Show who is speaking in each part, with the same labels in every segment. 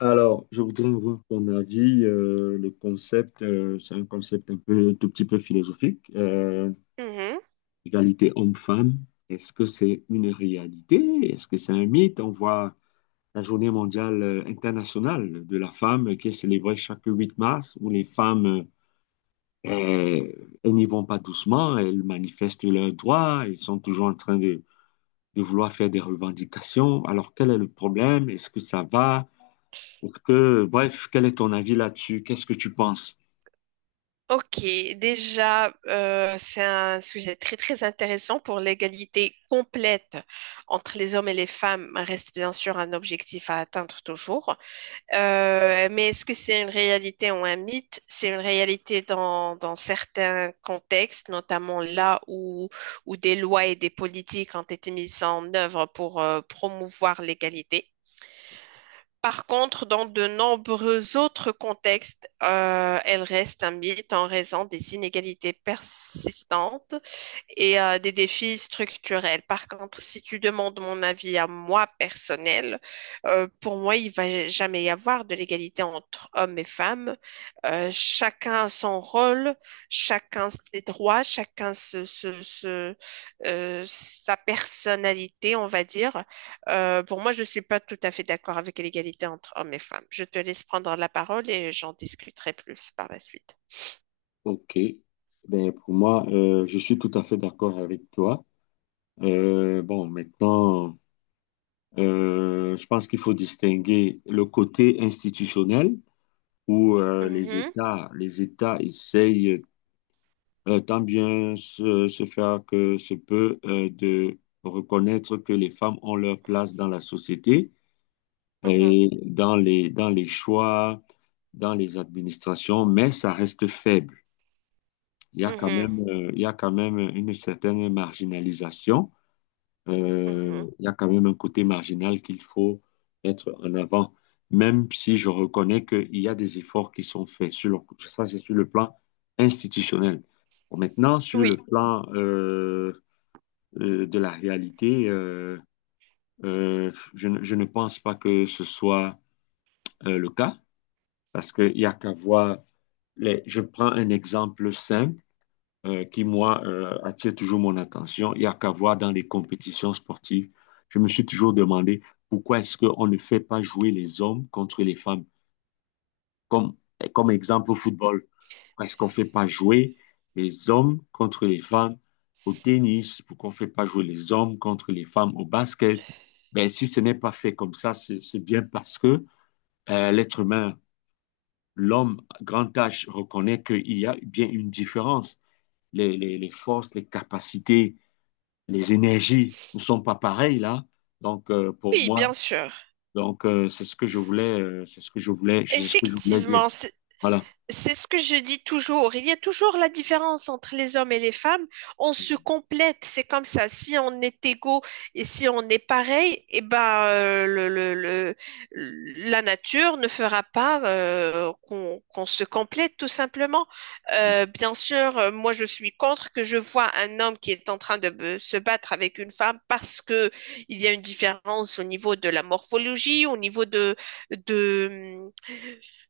Speaker 1: Alors, je voudrais avoir ton avis. Le concept, c'est un concept un peu, un tout petit peu philosophique.
Speaker 2: Mhm.
Speaker 1: Égalité homme-femme, est-ce que c'est une réalité? Est-ce que c'est un mythe? On voit la journée mondiale internationale de la femme qui est célébrée chaque 8 mars, où les femmes, euh, elles n'y vont pas doucement, elles manifestent leurs droits, elles sont toujours en train de vouloir faire des revendications. Alors, quel est le problème? Est-ce que ça va? Est-ce que, bref, quel est ton avis là-dessus? Qu'est-ce que tu penses?
Speaker 2: Ok, déjà, c'est un sujet très très intéressant pour l'égalité complète entre les hommes et les femmes reste bien sûr un objectif à atteindre toujours. Mais est-ce que c'est une réalité ou un mythe? C'est une réalité dans certains contextes, notamment là où des lois et des politiques ont été mises en œuvre pour promouvoir l'égalité. Par contre, dans de nombreux autres contextes, elle reste un mythe en raison des inégalités persistantes et des défis structurels. Par contre, si tu demandes mon avis à moi personnel, pour moi, il va jamais y avoir de l'égalité entre hommes et femmes. Chacun a son rôle, chacun ses droits, chacun sa personnalité, on va dire. Pour moi, je ne suis pas tout à fait d'accord avec l'égalité entre hommes et femmes. Je te laisse prendre la parole et j'en discuterai plus par la suite.
Speaker 1: Ok. Ben, pour moi, je suis tout à fait d'accord avec toi. Bon, maintenant, je pense qu'il faut distinguer le côté institutionnel où
Speaker 2: Mhm,
Speaker 1: Les États essayent tant bien se faire que se peut de reconnaître que les femmes ont leur place dans la société
Speaker 2: mhm,
Speaker 1: et dans les choix, dans les administrations, mais ça reste faible. Il y a quand
Speaker 2: mhm,
Speaker 1: même, il y a quand même une certaine marginalisation.
Speaker 2: mhm.
Speaker 1: Il y a quand même un côté marginal qu'il faut mettre en avant, même si je reconnais qu'il y a des efforts qui sont faits. Ça, c'est sur le plan institutionnel. Bon, maintenant, sur le
Speaker 2: Oui,
Speaker 1: plan de la réalité, je ne pense pas que ce soit le cas. Parce qu'il n'y a qu'à voir, les... je prends un exemple simple qui, moi, attire toujours mon attention. Il n'y a qu'à voir dans les compétitions sportives. Je me suis toujours demandé pourquoi est-ce qu'on ne fait pas jouer les hommes contre les femmes. Comme, comme exemple au football, pourquoi est-ce qu'on ne fait pas jouer les hommes contre les femmes au tennis? Pourquoi on ne fait pas jouer les hommes contre les femmes au basket? Ben, si ce n'est pas fait comme ça, c'est bien parce que l'être humain l'homme grand H reconnaît qu'il y a bien une différence. Les forces, les capacités, les énergies ne sont pas pareilles là. Donc pour
Speaker 2: oui,
Speaker 1: moi,
Speaker 2: bien sûr.
Speaker 1: donc c'est ce que je voulais, c'est ce que je voulais dire.
Speaker 2: Effectivement, c'est
Speaker 1: Voilà.
Speaker 2: C'est ce que je dis toujours. Il y a toujours la différence entre les hommes et les femmes. On se complète, c'est comme ça. Si on est égaux et si on est pareil, eh ben, la nature ne fera pas qu'on se complète, tout simplement. Bien sûr, moi, je suis contre que je vois un homme qui est en train de se battre avec une femme parce que il y a une différence au niveau de la morphologie, au niveau de,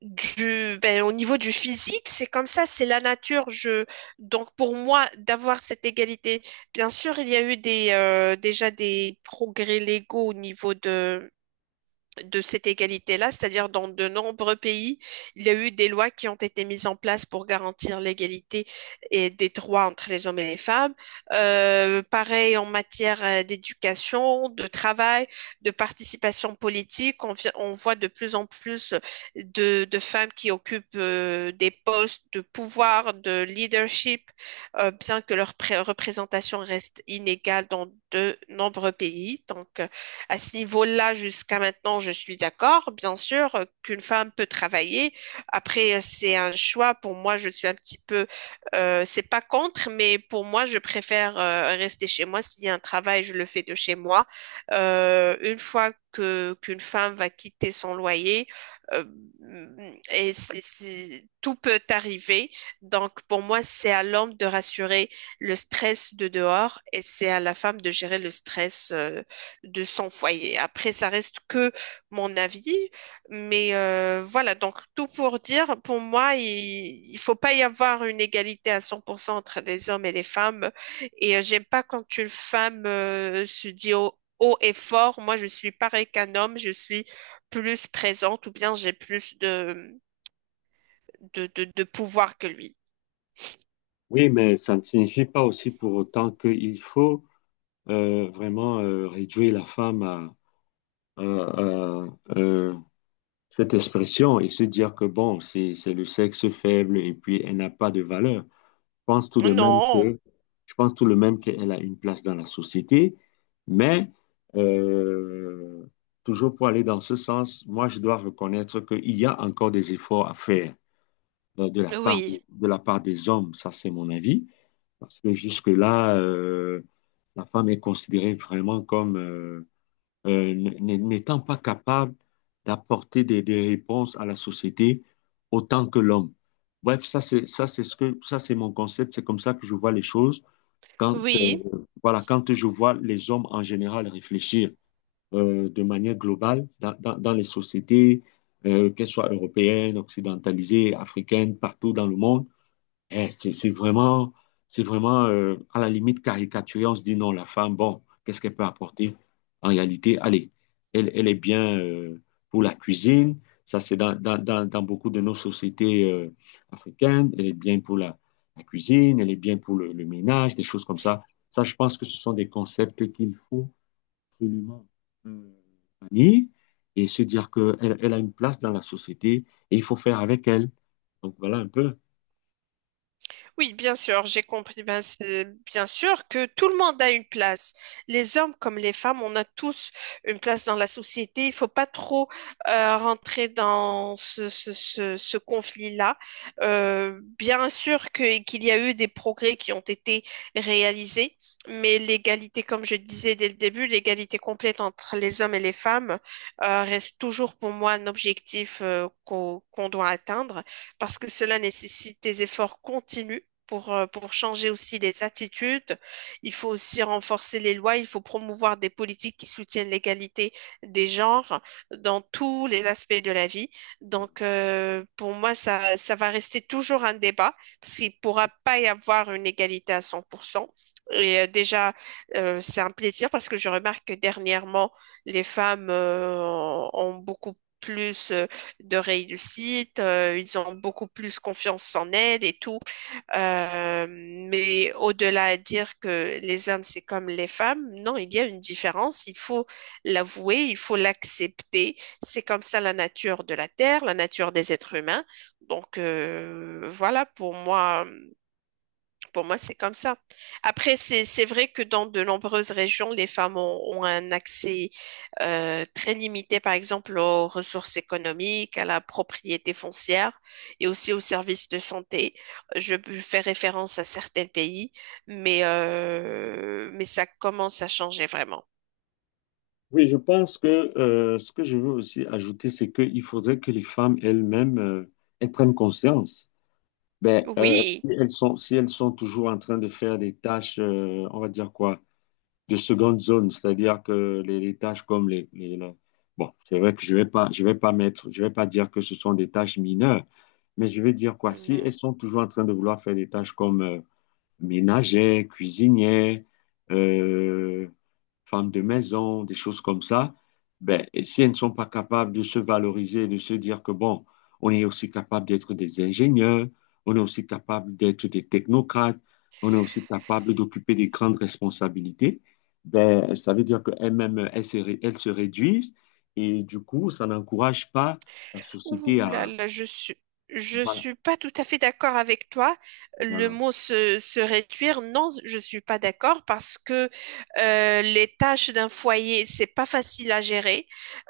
Speaker 2: du, ben, au niveau du physique, c'est comme ça, c'est la nature. Donc pour moi, d'avoir cette égalité, bien sûr, il y a eu déjà des progrès légaux au niveau de cette égalité-là, c'est-à-dire dans de nombreux pays, il y a eu des lois qui ont été mises en place pour garantir l'égalité et des droits entre les hommes et les femmes. Pareil en matière d'éducation, de travail, de participation politique, on voit de plus en plus de femmes qui occupent des postes de pouvoir, de leadership, bien que leur représentation reste inégale dans de nombreux pays. Donc, à ce niveau-là, jusqu'à maintenant, je suis d'accord. Bien sûr qu'une femme peut travailler. Après, c'est un choix. Pour moi, je suis un petit peu, c'est pas contre, mais pour moi, je préfère rester chez moi. S'il y a un travail, je le fais de chez moi. Une fois que qu'une femme va quitter son loyer, euh, et tout peut arriver. Donc, pour moi, c'est à l'homme de rassurer le stress de dehors et c'est à la femme de gérer le stress. De son foyer. Après, ça reste que mon avis, mais voilà, donc tout pour dire, pour moi, il ne faut pas y avoir une égalité à 100% entre les hommes et les femmes. Et j'aime pas quand une femme se dit haut, haut et fort, moi je suis pareil qu'un homme, je suis plus présente ou bien j'ai plus de pouvoir que lui.
Speaker 1: Oui, mais ça ne signifie pas aussi pour autant qu'il faut vraiment réduire la femme à euh, cette expression et se dire que bon, c'est le sexe faible et puis elle n'a pas de valeur. Pense tout de même
Speaker 2: Non,
Speaker 1: que, je pense tout de même qu'elle a une place dans la société, mais euh, toujours pour aller dans ce sens, moi, je dois reconnaître qu'il y a encore des efforts à faire euh, de la part,
Speaker 2: oui,
Speaker 1: de la part des hommes, ça c'est mon avis, parce que jusque-là, la femme est considérée vraiment comme... n'étant pas capable d'apporter des réponses à la société autant que l'homme. Bref, ça c'est mon concept, c'est comme ça que je vois les choses quand
Speaker 2: oui.
Speaker 1: voilà quand je vois les hommes en général réfléchir de manière globale dans les sociétés qu'elles soient européennes, occidentalisées, africaines, partout dans le monde. Eh, c'est vraiment, c'est vraiment à la limite caricaturé. On se dit non, la femme, bon, qu'est-ce qu'elle peut apporter? En réalité, allez, elle, elle est bien pour la cuisine. Ça, c'est dans beaucoup de nos sociétés africaines. Elle est bien pour la, la cuisine, elle est bien pour le ménage, des choses comme ça. Ça, je pense que ce sont des concepts qu'il faut absolument euh, bannir et se dire qu'elle elle elle a une place dans la société et il faut faire avec elle. Donc, voilà un peu.
Speaker 2: Oui, bien sûr, j'ai compris. Ben, c'est bien sûr que tout le monde a une place. Les hommes comme les femmes, on a tous une place dans la société. Il faut pas trop rentrer dans ce conflit-là. Bien sûr que, qu'il y a eu des progrès qui ont été réalisés, mais l'égalité, comme je disais dès le début, l'égalité complète entre les hommes et les femmes reste toujours pour moi un objectif qu'on doit atteindre parce que cela nécessite des efforts continus pour changer aussi les attitudes. Il faut aussi renforcer les lois, il faut promouvoir des politiques qui soutiennent l'égalité des genres dans tous les aspects de la vie. Donc, pour moi, ça va rester toujours un débat parce qu'il ne pourra pas y avoir une égalité à 100%. Et déjà, c'est un plaisir parce que je remarque que dernièrement, les femmes ont beaucoup plus de réussite, ils ont beaucoup plus confiance en elles et tout. Euh, mais au-delà à dire que les hommes, c'est comme les femmes, non, il y a une différence. Il faut l'avouer, il faut l'accepter. C'est comme ça la nature de la Terre, la nature des êtres humains. Donc, voilà, pour moi, c'est comme ça. Après, c'est vrai que dans de nombreuses régions, les femmes ont un accès très limité, par exemple, aux ressources économiques, à la propriété foncière et aussi aux services de santé. Je fais référence à certains pays, mais ça commence à changer vraiment.
Speaker 1: Oui, je pense que ce que je veux aussi ajouter, c'est qu'il faudrait que les femmes elles-mêmes elles prennent conscience. Ben,
Speaker 2: Oui.
Speaker 1: si elles sont, si elles sont toujours en train de faire des tâches, on va dire quoi, de seconde zone, c'est-à-dire que les tâches comme les, Bon, c'est vrai que je vais pas mettre, je vais pas dire que ce sont des tâches mineures, mais je vais dire quoi, si elles
Speaker 2: Mhm.
Speaker 1: sont toujours en train de vouloir faire des tâches comme ménagère, cuisinière, euh, femme de maison, des choses comme ça, ben, et si elles ne sont pas capables de se valoriser, de se dire que bon, on est aussi capable d'être des ingénieurs, on est aussi capable d'être des technocrates, on est aussi capable d'occuper des grandes responsabilités, ben, ça veut dire qu'elles-mêmes, elles se réduisent et du coup, ça n'encourage pas la
Speaker 2: Ouh
Speaker 1: société
Speaker 2: là
Speaker 1: à...
Speaker 2: là, je
Speaker 1: Voilà,
Speaker 2: suis pas tout à fait d'accord avec toi. Le
Speaker 1: voilà.
Speaker 2: mot se réduire, non, je suis pas d'accord parce que les tâches d'un foyer, c'est pas facile à gérer.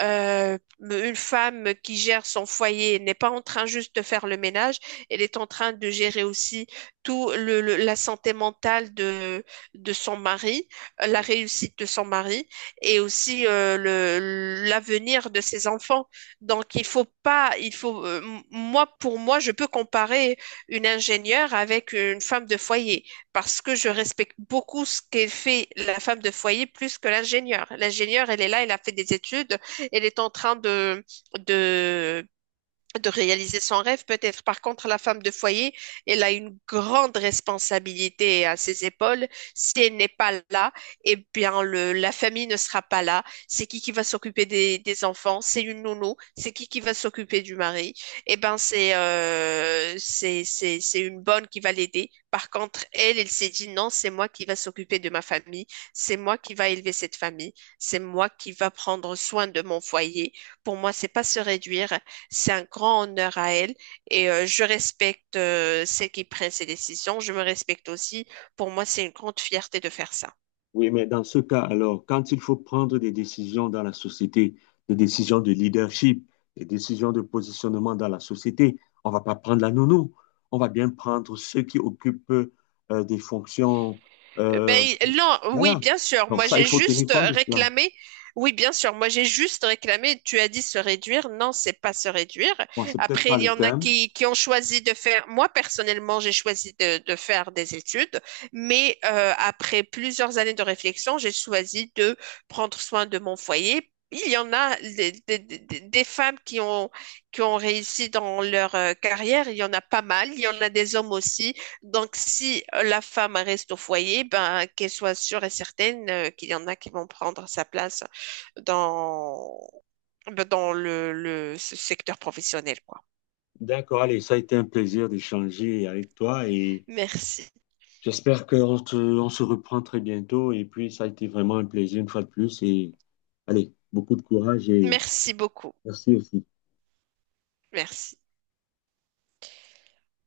Speaker 2: Une femme qui gère son foyer n'est pas en train juste de faire le ménage, elle est en train de gérer aussi tout la santé mentale de son mari, la réussite de son mari et aussi l'avenir de ses enfants. Donc, il faut pas, il faut, moi, pour moi, je peux comparer une ingénieure avec une femme de foyer parce que je respecte beaucoup ce qu'elle fait la femme de foyer plus que l'ingénieur. L'ingénieur, elle est là, elle a fait des études, elle est en train de, de réaliser son rêve, peut-être. Par contre, la femme de foyer, elle a une grande responsabilité à ses épaules. Si elle n'est pas là, eh bien, la famille ne sera pas là. C'est qui va s'occuper des enfants? C'est une nounou. C'est qui va s'occuper du mari? Eh ben, c'est c'est une bonne qui va l'aider. Par contre, elle, elle s'est dit non, c'est moi qui va s'occuper de ma famille. C'est moi qui va élever cette famille. C'est moi qui va prendre soin de mon foyer. Pour moi, c'est pas se réduire, c'est un grand honneur à elle et je respecte celle qui prend ses décisions. Je me respecte aussi. Pour moi, c'est une grande fierté de faire ça.
Speaker 1: Oui, mais dans ce cas, alors, quand il faut prendre des décisions dans la société, des décisions de leadership, des décisions de positionnement dans la société, on ne va pas prendre la nounou. On va bien prendre ceux qui occupent des fonctions. euh,
Speaker 2: Ben, non, oui,
Speaker 1: voilà.
Speaker 2: bien sûr.
Speaker 1: Donc,
Speaker 2: Moi,
Speaker 1: ça, il
Speaker 2: j'ai
Speaker 1: faut tenir
Speaker 2: juste
Speaker 1: compte de cela.
Speaker 2: réclamé. Oui, bien sûr. Moi, j'ai juste réclamé. Tu as dit se réduire. Non, c'est pas se réduire.
Speaker 1: Bon, c'est peut-être
Speaker 2: Après,
Speaker 1: pas
Speaker 2: il y
Speaker 1: le
Speaker 2: en a
Speaker 1: terme.
Speaker 2: qui ont choisi de faire. Moi, personnellement, j'ai choisi de faire des études. Mais après plusieurs années de réflexion, j'ai choisi de prendre soin de mon foyer. Il y en a des femmes qui ont réussi dans leur carrière. Il y en a pas mal. Il y en a des hommes aussi. Donc, si la femme reste au foyer, ben, qu'elle soit sûre et certaine qu'il y en a qui vont prendre sa place dans, ben, dans le ce secteur professionnel, quoi.
Speaker 1: D'accord, allez, ça a été un plaisir d'échanger avec toi et
Speaker 2: Merci.
Speaker 1: on se reprend très bientôt. Et puis, ça a été vraiment un plaisir une fois de plus. Et allez, beaucoup de courage et.
Speaker 2: Merci beaucoup.
Speaker 1: Merci aussi.
Speaker 2: Merci.